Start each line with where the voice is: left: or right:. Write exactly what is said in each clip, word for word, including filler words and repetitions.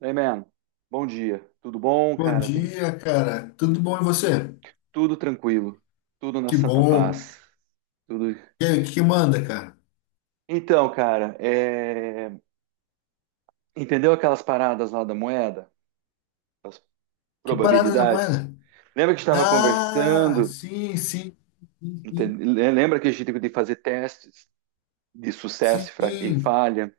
right: Hey, man. Bom dia. Tudo bom,
left: Bom
right: cara? Tudo,
left: dia, cara. Tudo bom e você?
right: tudo tranquilo. Tudo na
left: Que
right: santa
left: bom.
right: paz. Tudo.
left: E aí, o que que manda, cara?
right: Então, cara, é, entendeu aquelas paradas lá da moeda? As
left: Que parada da
right: probabilidades?
left: moeda?
right: Lembra que a gente estava
left: Ah,
right: conversando?
left: sim, sim, sim,
right: Enten- Lembra que a gente tem que fazer testes de sucesso
left: sim.
right: e fra- e
left: Sim.
right: falha?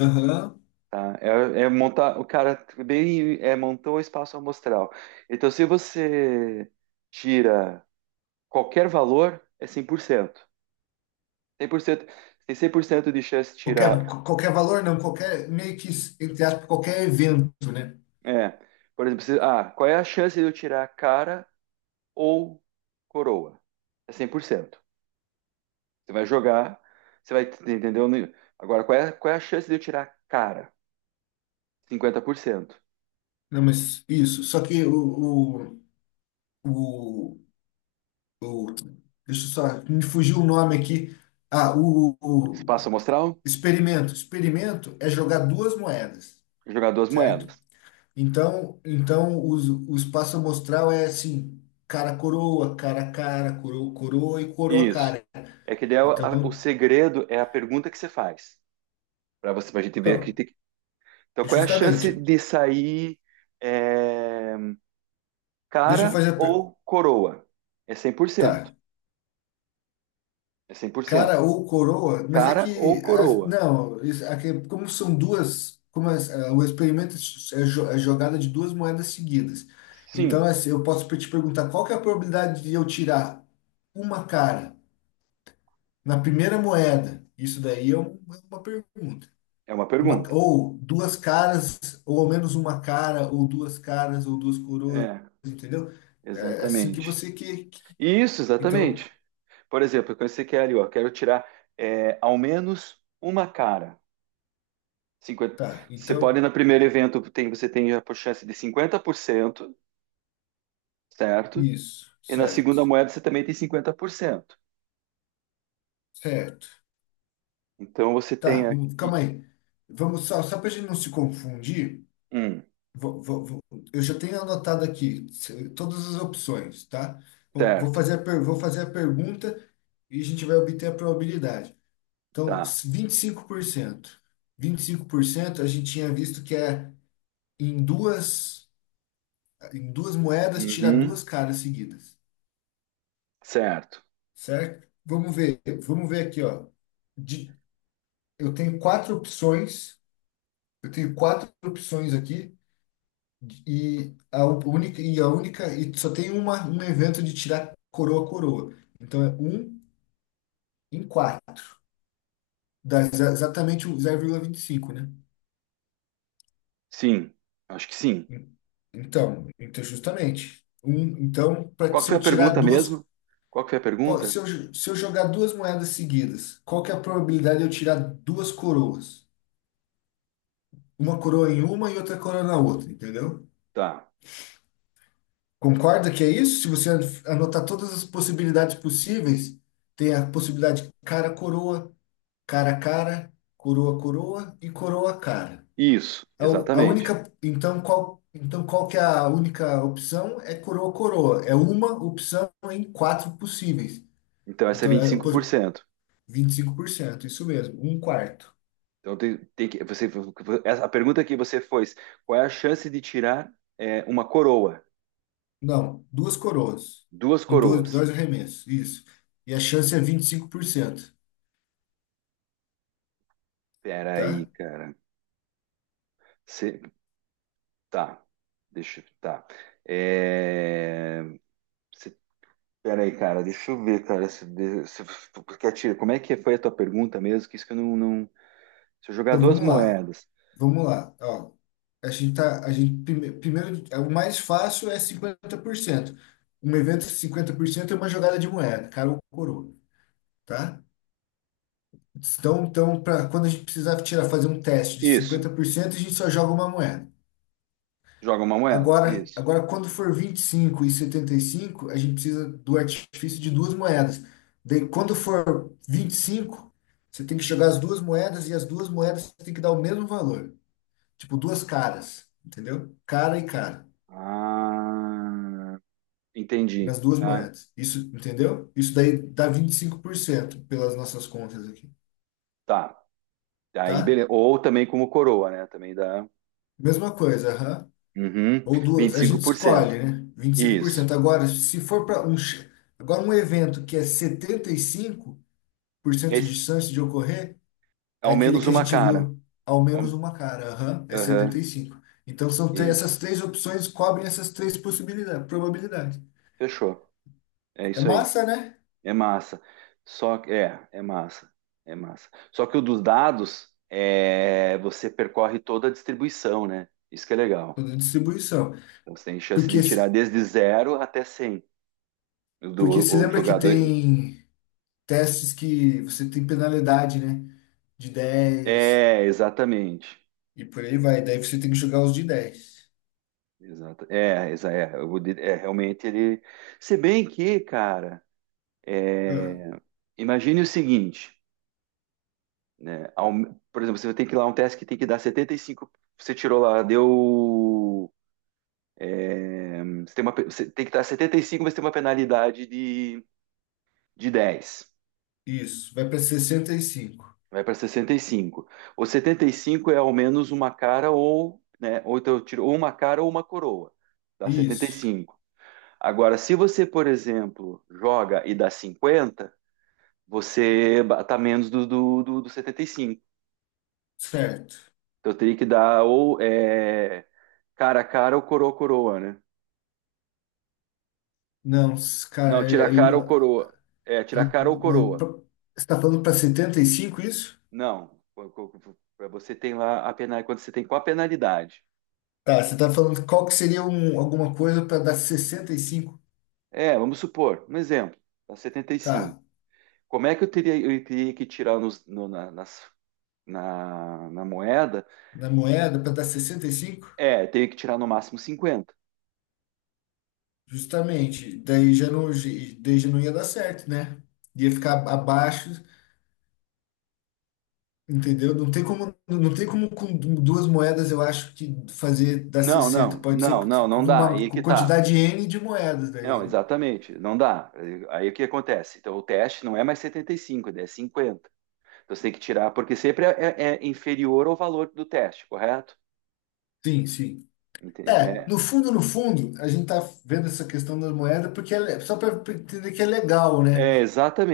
left: Aham.
right: Tá? É, é montar. O cara bem é, Montou o espaço amostral. Então, se você tira qualquer valor, é cem por cento. Cem por cento, tem cem por cento de chance de
left: Qualquer,
right: tirar.
left: qualquer valor, não, qualquer, meio que, entre aspas, qualquer evento, né?
right: É, por exemplo, se- ah, qual é a chance de eu tirar cara ou coroa? É cem por cento. Você vai jogar, você vai, entendeu? Agora, qual é, qual é a chance de eu tirar cara? Cinquenta por cento.
left: Não, mas isso. Só que o, o, o, o- deixa eu só, me fugiu o nome aqui. Ah, o, o
right: Espaço amostral,
left: experimento. Experimento é jogar duas moedas,
right: jogar duas
left: certo?
right: moedas.
left: Então, então o, o espaço amostral é assim, cara coroa, cara cara, coroa, coroa e coroa
right: Isso.
left: cara.
right: É que daí a- o
left: Então,
right: segredo é a pergunta que você faz. Para você, pra gente ver que
left: então,
right: tem que. Então, qual é a chance
left: justamente.
right: de sair é,
left: Deixa eu
right: cara
left: fazer a per-
right: ou coroa? É cem por cento.
left: Tá,
right: É cem por cento.
left: cara ou coroa, mas é
right: Cara ou
left: que as-
right: coroa?
left: não, isso- aqui, como são duas, como as- ah, o experimento é s- é jo- é jogada de duas moedas seguidas.
right: Sim,
left: Então, assim, eu posso te perguntar qual que é a probabilidade de eu tirar uma cara na primeira moeda? Isso daí é um- é uma pergunta.
right: é uma
left: Uma,
right: pergunta.
left: ou duas caras, ou ao menos uma cara, ou duas caras, ou duas coroas,
right: É,
left: entendeu? É é assim que
right: exatamente.
left: você que. Que-
right: Isso,
left: Então,
right: exatamente. Por exemplo, quando você quer ali, ó, quero tirar é, ao menos uma cara. Cinquenta.
left: tá.
right: Você pode,
left: Então,
right: no primeiro evento, tem, você tem a chance de cinquenta por cento, certo?
left: isso,
right: E na
left: certo.
right: segunda moeda você também tem cinquenta por cento.
left: Certo.
right: Então você tem
left: Tá, hum,
right: aqui
left: calma aí. Vamos só, só para a gente não se confundir,
right: um,
left: vou- vou- vou- eu já tenho anotado aqui se- todas as opções, tá? Vou vou
right: certo?
left: fazer a, per- vou fazer a pergunta e a gente vai obter a probabilidade. Então,
right: Tá.
left: vinte vinte e e cinco por cento, vinte e cinco por cento a gente tinha visto que é em duas, em duas moedas tirar
right: Uhum,
left: duas caras seguidas,
right: certo.
left: certo? Vamos ver, vamos ver aqui, ó. De- eu tenho quatro opções, eu tenho quatro opções aqui e a u- única e a única e só tem uma, um evento de tirar coroa coroa. Então é um em quatro, dá exa- exatamente o zero vírgula vinte e cinco, né?
right: Sim, acho que sim.
left: Então, então justamente. Um, então, para
right: Qual que
left: se
right: foi
left: eu
right: a
left: tirar
right: pergunta
left: duas,
right: mesmo? Qual que foi a
left: qual-
right: pergunta?
left: se eu, jo- se eu jogar duas moedas seguidas, qual que é a probabilidade de eu tirar duas coroas? Uma coroa em uma e outra coroa na outra, entendeu?
right: Tá.
left: Concorda que é isso? Se você an- anotar todas as possibilidades possíveis, tem a possibilidade cara coroa, cara cara, coroa coroa e coroa cara.
right: Isso,
left: A, u- a
right: exatamente.
left: única, então qual, então qual que é a única opção? É coroa coroa. É uma opção em quatro possíveis.
right: Então, essa é
left: Então
right: vinte e
left: é
right: cinco
left: pos-
right: por cento.
left: Vinte e cinco por cento isso mesmo, um quarto.
right: Então, tem, tem que, você, essa- a pergunta que você fez, qual é a chance de tirar é, uma coroa?
left: Não, duas coroas
right: Duas
left: em dois,
right: coroas.
left: dois arremessos, isso. E a chance é vinte e cinco por cento,
right: Pera aí,
left: tá?
right: cara. Você, tá. Deixa, eu- tá. É, você, pera aí, cara. Deixa eu ver, cara. Se, de- se, porque a tira- como é que foi a tua pergunta mesmo? Que isso que eu não, não... Se eu jogar
left: Então
right: duas
left: vamos lá,
right: moedas.
left: vamos lá. Ó, a gente tá, a gente prime- primeiro, é, o mais fácil é cinquenta por cento. Um evento cinquenta por cento é uma jogada de moeda, cara ou coroa, tá? Então, então pra, quando a gente precisar tirar, fazer um teste de
right: Isso.
left: cinquenta por cento a gente só joga uma moeda.
right: Joga uma moeda.
left: Agora,
right: Isso.
left: agora, quando for vinte e cinco e e setenta e cinco a gente precisa do artifício de duas moedas. Daí, quando for vinte e cinco você tem que jogar as duas moedas e as duas moedas você tem que dar o mesmo valor. Tipo, duas caras, entendeu? Cara e cara,
right: Ah... Entendi.
left: nas duas
right: Ah,
left: moedas. Isso, entendeu? Isso daí dá vinte e cinco por cento pelas nossas contas aqui,
right: tá. Aí,
left: tá?
right: beleza. Ou também como coroa, né? Também dá.
left: Mesma coisa, aham.
right: Uhum.
left: Ou
right: Vinte
left: duas,
right: e
left: a
right: cinco
left: gente
right: por cento.
left: escolhe, né? vinte e cinco por
right: Isso.
left: cento Agora, se for para um, ch- agora um evento que é setenta e cinco por cento de
right: Esse-
left: chance de ocorrer, é
right: ao
left: aquele
right: menos
left: que a
right: uma
left: gente
right: cara.
left: viu ao menos
right: Ao-
left: uma cara. Aham, é setenta
right: Aham.
left: e cinco Então são três,
right: Isso.
left: essas três opções cobrem essas três possibilidades, probabilidades.
right: Fechou. É
left: É
right: isso aí.
left: massa, né?
right: É massa. Só que. É, é massa. É massa. Só que o dos dados, é, você percorre toda a distribuição, né? Isso que é legal.
left: Toda distribuição.
right: Então, você tem chance de
left: Porque
right: tirar
left: se-
right: desde zero até cem.
left: Porque
right: Do,
left: se
right: o
left: lembra que
right: jogador.
left: tem testes que você tem penalidade, né? De dez
right: É, exatamente.
left: e por aí vai. Daí você tem que jogar os de dez.
right: Exato. É, exa- é, eu vou dir- é, realmente ele. Se bem que, cara, imagine o seguinte, né? ao- Por exemplo, você tem que ir lá um teste que tem que dar setenta e cinco, você tirou lá, deu. Você tem, uma, pe- você tem que dar setenta e cinco, mas tem uma penalidade de, de dez.
left: Isso, vai para sessenta e cinco.
right: Vai para sessenta e cinco, o setenta e cinco é ao menos uma cara ou, né? Ou então eu tiro ou uma cara ou uma coroa. Dá setenta e
left: Isso,
right: cinco. Agora, se você, por exemplo, joga e dá cinquenta, você tá menos do, do, do, do setenta e cinco.
left: certo.
right: Então eu teria que dar ou é, cara a cara ou coroa a coroa, né?
left: Não, s- cara,
right: Não, tira
left: é-
right: a
left: aí
right: cara ou
left: não,
right: coroa. É, tira a cara ou
left: mas pra-
right: coroa.
left: você está falando para setenta e cinco isso?
right: Não, co- co- co- Pra você tem lá a penalidade, quando você tem qual a penalidade?
left: Tá, você está falando qual que seria um, alguma coisa para dar sessenta e cinco?
right: É, vamos supor, um exemplo, tá setenta e cinco.
left: Tá,
right: Como é que eu teria, eu teria que tirar nos, no- na, nas- na, na moeda?
left: na moeda para dar sessenta e cinco,
right: É, eu teria que tirar no máximo cinquenta.
left: justamente, daí já não, ge- daí já não ia dar certo, né? Ia ficar abaixo, entendeu? Não tem como, não tem como com duas moedas, eu acho que fazer dar
right: Não,
left: sessenta.
right: não,
left: Pode ser
right: não, não,
left: com
right: não dá.
left: uma
right: Aí é
left: com
right: que tá.
left: quantidade N de moedas
right: Não,
left: daí, né?
right: exatamente, não dá. Aí, aí o que acontece? Então o teste não é mais setenta e cinco, é cinquenta. Então você tem que tirar, porque sempre é, é- é inferior ao valor do teste, correto?
left: Sim, sim.
right: Entende?
left: É,
right: É,
left: no fundo, no fundo, a gente tá vendo essa questão das moedas porque é, le- só para entender que é legal, né?
right: é,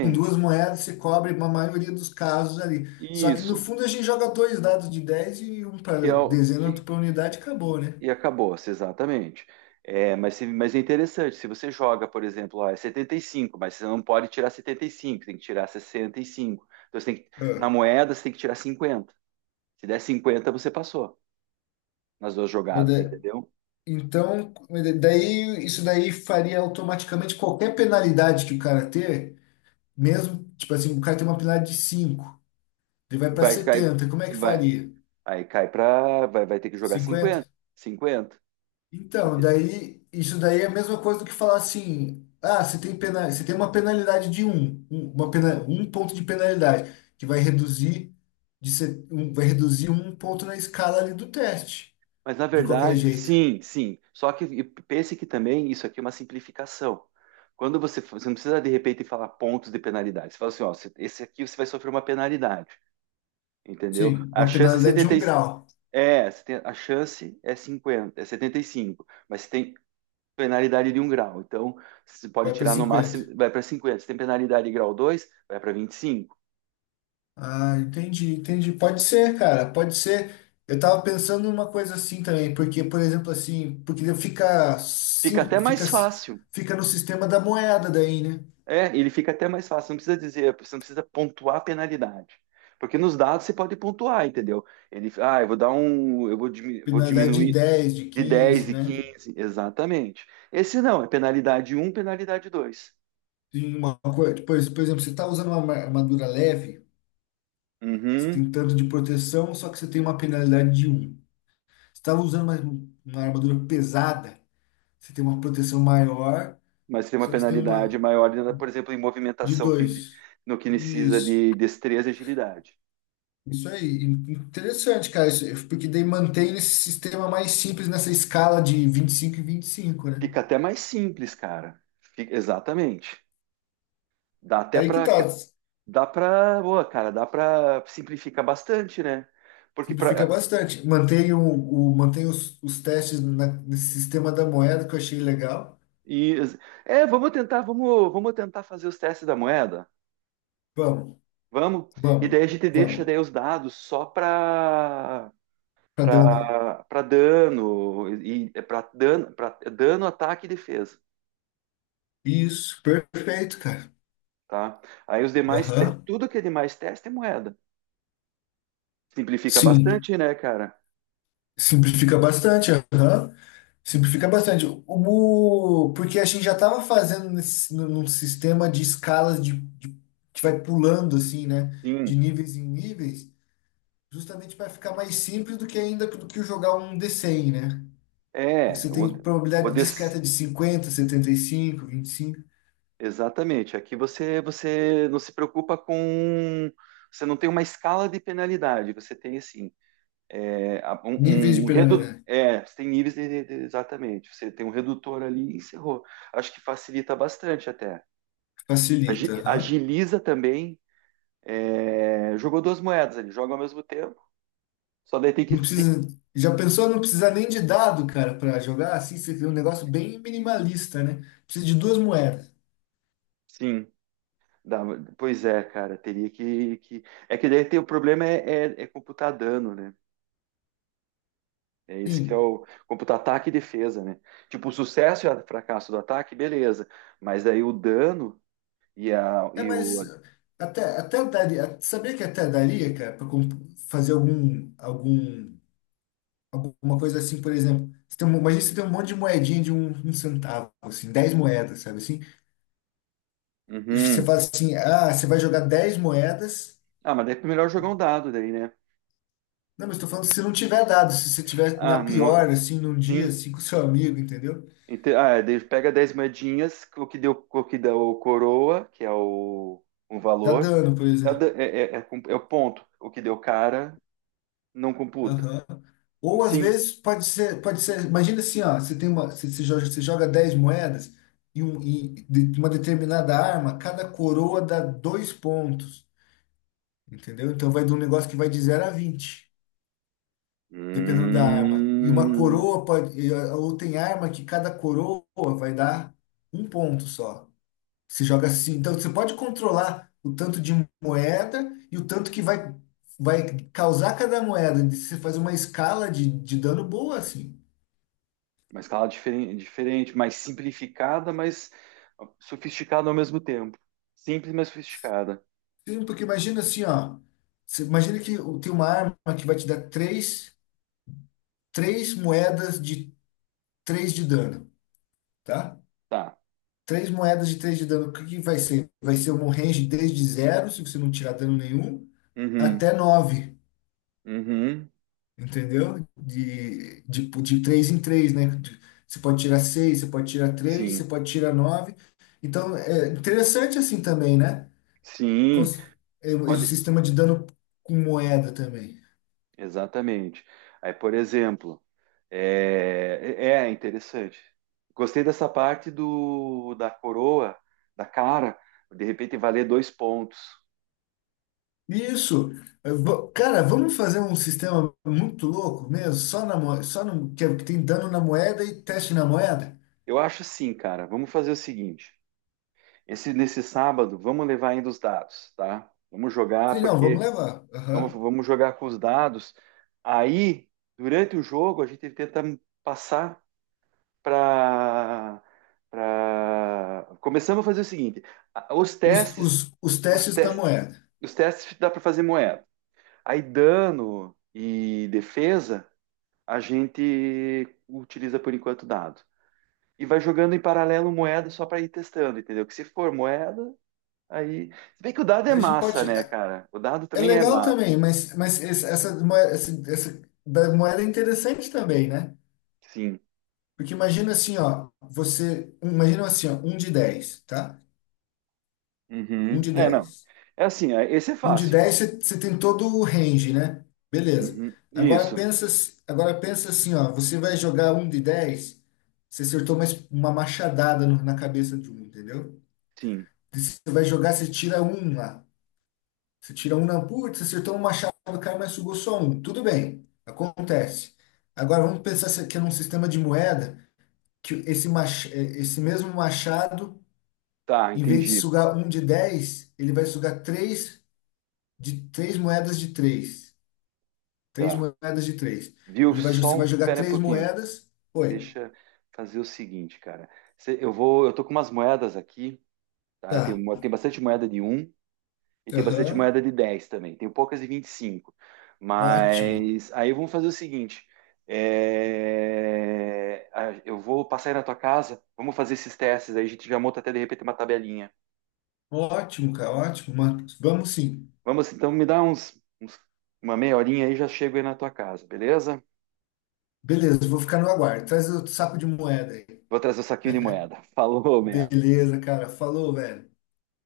left: Com duas moedas se cobre uma maioria dos casos ali. Só que no
right: Isso,
left: fundo a gente joga dois dados de dez e um
right: que
left: para
right: é o
left: dezena,
right: que
left: outro para unidade, e acabou, né?
right: e acabou-se, exatamente. É, mas, se- mas é interessante, se você joga, por exemplo, ó, é setenta e cinco, mas você não pode tirar setenta e cinco, tem que tirar sessenta e cinco. Então você tem que, na
left: Ah,
right: moeda você tem que tirar cinquenta. Se der cinquenta, você passou nas duas
left: Mas
right: jogadas,
left: da-
right: entendeu?
left: Então, mas da- daí isso daí faria automaticamente qualquer penalidade que o cara ter, mesmo, tipo assim, o cara tem uma penalidade de cinco, ele vai para
right: Vai cair,
left: setenta, como é que
right: vai,
left: faria?
right: aí cai para, vai, vai ter que jogar cinquenta,
left: Cinquenta.
right: cinquenta.
left: Então,
right: Ente-
left: daí, isso daí é a mesma coisa do que falar assim, ah, você tem pena, você tem uma penalidade de um, um- uma pena, um ponto de penalidade, que vai reduzir de se- um, vai reduzir um ponto na escala ali do teste,
right: Mas na
left: de qualquer
right: verdade,
left: jeito.
right: sim, sim. Só que e pense que também isso aqui é uma simplificação. Quando você, fa- você não precisa de repente falar pontos de penalidade. Você fala assim, ó, você- esse aqui você vai sofrer uma penalidade, entendeu?
left: Sim,
right: A
left: uma
right: chance é
left: penalidade de um
right: setenta e cinco,
left: grau,
right: é, você tem- a chance é cinquenta é setenta e cinco, mas você tem penalidade de um grau. Então, você pode
left: vai para
right: tirar no máximo,
left: cinquenta.
right: vai para cinquenta. Se tem penalidade de grau dois, vai para vinte e cinco.
left: Ah, entendi, entendi. Pode ser, cara, pode ser. Eu tava pensando numa coisa assim também, porque, por exemplo, assim, porque fica,
right: Fica
left: si-
right: até
left: fica,
right: mais fácil.
left: fica no sistema da moeda daí, né?
right: É, ele fica até mais fácil, não precisa dizer, você não precisa pontuar a penalidade. Porque nos dados você pode pontuar, entendeu? Ele, ah, eu vou dar um, eu vou diminuir, vou
left: Penalidade de
right: diminuir
left: dez, de
right: de
left: quinze,
right: dez e
left: né?
right: quinze, exatamente. Esse não, é penalidade um, penalidade dois.
left: Tem uma coisa, por por exemplo, você está usando uma ma- armadura leve, você tem
right: Uhum,
left: tanto de proteção, só que você tem uma penalidade de um. Você estava usando uma, uma armadura pesada, você tem uma proteção maior,
right: mas tem uma
left: só que você tem
right: penalidade
left: uma
right: maior, né, por exemplo, em
left: de
right: movimentação que
left: dois.
right: no que precisa
left: Isso.
right: de destreza e agilidade.
left: Isso aí. In- Interessante, cara. Isso, porque daí mantém esse sistema mais simples nessa escala de vinte e cinco e e vinte e cinco, né?
right: Fica até mais simples, cara. Fica- exatamente. Dá até
left: Aí que
right: para.
left: tá.
right: Dá pra, boa, cara, dá pra simplificar bastante, né? Porque
left: Simplifica
right: pra,
left: bastante. Mantém, o, o- os, os testes na- nesse sistema da moeda que eu achei legal.
right: e, é, vamos tentar, vamos, vamos tentar fazer os testes da moeda.
left: Vamos,
right: Vamos? E
left: vamos,
right: daí a gente deixa
left: vamos.
right: daí os dados só para
left: Tá dando.
right: para para dano, e para dano, para dano, ataque e defesa,
left: Isso, perfeito, cara.
right: tá? Aí os demais, te-
left: Aham.
right: tudo que é demais teste é moeda. Simplifica
left: Sim,
right: bastante, né, cara?
left: simplifica bastante. Aham. Simplifica bastante. O, porque a gente já estava fazendo nesse, num num sistema de escalas de, de- que vai pulando assim, né? De
right: Sim.
left: níveis em níveis, justamente para ficar mais simples do que ainda do que jogar um dê cem, né? Porque
right: É,
left: você tem
right: o, o,
left: probabilidade
right: D C.
left: discreta de cinquenta, setenta e cinco, vinte e cinco,
right: Exatamente. Aqui você você não se preocupa com, você não tem uma escala de penalidade. Você tem assim é, a-
left: níveis de
right: um, um redu...
left: penalidade.
right: é, você tem níveis de, de- exatamente. Você tem um redutor ali e encerrou. Acho que facilita bastante até. Agi-
left: Facilita, aham.
right: Agiliza também. É, jogou duas moedas ali, joga ao mesmo tempo. Só daí tem que
left: Não
right: tem-
left: precisa. Já pensou não precisar nem de dado, cara, para jogar assim? Você tem um negócio bem minimalista, né? Precisa de duas moedas.
right: sim. dá- Pois é, cara, teria que, que... É que daí tem, o problema é, é, é computar dano, né? É isso que é
left: Sim.
right: o computar ataque e defesa, né? Tipo, o sucesso e o fracasso do ataque, beleza. Mas daí o dano e, a,
left: É,
right: e
left: mas
right: o.
left: até, até daria. Sabia que até daria, cara, para fazer algum, algum, alguma coisa assim, por exemplo. Você tem, um- imagina você tem um monte de moedinha de um, um centavo, assim, dez moedas, sabe assim? E você
right: Uhum.
left: fala assim, ah, você vai jogar dez moedas.
right: Ah, mas daí é melhor jogar um dado daí, né?
left: Não, mas estou falando se não tiver dado, se você tiver
right: Ah,
left: na
right: mo-
left: pior, assim, num dia,
right: sim.
left: assim, com seu amigo, entendeu?
right: Ente- Ah, é, daí pega dez moedinhas, o que deu, o que deu coroa, que é o, o
left: Tá
right: valor,
left: dando, por
right: é, o da-
left: exemplo.
right: é- é- é com- é o ponto. O que deu cara não computa.
left: Aham. Ou às
right: Sim.
left: vezes pode ser, pode ser, imagina assim, ó, você tem uma, você, você joga, você joga dez moedas e, um, e de- uma determinada arma, cada coroa dá dois pontos, entendeu? Então vai de um negócio que vai de zero a vinte, dependendo da arma. E uma
right: Hum.
left: coroa pode, e, ou tem arma que cada coroa vai dar um ponto só. Você joga assim. Então, você pode controlar o tanto de moeda e o tanto que vai, vai causar cada moeda. Você faz uma escala de, de dano boa, assim.
right: Uma escala diferen- diferente, mais simplificada, mas sofisticada ao mesmo tempo. Simples, mas sofisticada.
left: Sim, porque imagina assim, ó. Você imagina que o- tem uma arma que vai te dar três, três moedas de três de dano, tá?
right: Tá.
left: Três moedas de três de dano. O que que vai ser? Vai ser um range desde zero, se você não tirar dano nenhum,
right: Uhum.
left: até nove.
right: Uhum.
left: Entendeu? De, de, de três em três, né? De- você pode tirar seis, você pode tirar três, você
right: Sim.
left: pode tirar nove. Então, é interessante assim também, né?
right: Sim.
left: Cons- é, O é o
right: Pode.
left: sistema de dano com moeda também.
right: Exatamente. Aí, por exemplo, é, é é interessante. Gostei dessa parte do da coroa, da cara, de repente valer dois pontos.
left: Isso. Eu vou- cara, vamos fazer um sistema muito louco mesmo, só na moeda, só no, que é, que tem dano na moeda e teste na moeda?
right: Eu acho assim, cara. Vamos fazer o seguinte. Esse Nesse sábado, vamos levar ainda os dados, tá? Vamos jogar
left: Sim, não, vamos
right: porque
left: levar.
right: vamos,
left: Aham.
right: vamos jogar com os dados. Aí, durante o jogo, a gente tenta passar para. Pra... Começamos a fazer o seguinte: os
left: Os,
right: testes,
left: os, os
right: os
left: testes da
right: testes,
left: moeda.
right: os testes dá para fazer moeda. Aí, dano e defesa, a gente utiliza por enquanto dado. E vai jogando em paralelo moeda só para ir testando, entendeu? Que se for moeda, aí. Se bem que o dado é
left: A gente
right: massa,
left: pode.
right: né, cara? O dado
left: É
right: também é
left: legal
right: massa,
left: também, mas, mas esse- essa, moeda, essa da moeda é interessante também, né?
right: sim.
left: Porque imagina assim, ó, você, imagina assim, ó, um de dez, tá? Um
right: Uhum.
left: de
right: É, não.
left: dez.
right: É assim, é- esse é
left: Um de
right: fácil.
left: dez, você você tem todo o range, né? Beleza.
right: Uhum.
left: Agora
right: Isso,
left: pensa, s- agora pensa assim, ó, você vai jogar um de dez, você acertou uma, es- uma machadada no- na cabeça de um, entendeu?
right: sim.
left: E você vai jogar, você tira um lá. Você tira um na putz, você acertou um machado do cara, mas sugou só um. Tudo bem, acontece. Agora vamos pensar se- que é num sistema de moeda que esse, mach, eh, esse mesmo machado,
right: Tá,
left: em vez de
right: entendi.
left: sugar um de dez, ele vai sugar três de três moedas de três. Três
right: Tá.
left: moedas de três.
right: Viu?
left: Ele vai, jo-
right: Só
left: você vai
right: um,
left: jogar
right: pera aí um
left: três
right: pouquinho.
left: moedas. Oi.
right: Deixa eu fazer o seguinte, cara. Cê- Eu vou, eu tô com umas moedas aqui, tá? Eu tenho,
left: Tá.
right: mo- tem bastante moeda de um e tem bastante
left: Aham.
right: moeda de dez também. Tenho poucas de vinte e cinco.
left: Ótimo.
right: Mas aí vamos fazer o seguinte. é, a- Eu vou passar aí na tua casa, vamos fazer esses testes aí, a gente já monta até de repente uma tabelinha.
left: Ótimo, cara. Ótimo. Marcos. Vamos sim.
right: Vamos, então, me dá uns, uns- uma meia horinha aí, já chego aí na tua casa, beleza?
left: Beleza, vou ficar no aguardo. Traz o saco de moeda aí.
right: Vou trazer o saquinho de moeda. Falou, man.
left: Beleza, cara. Falou, velho.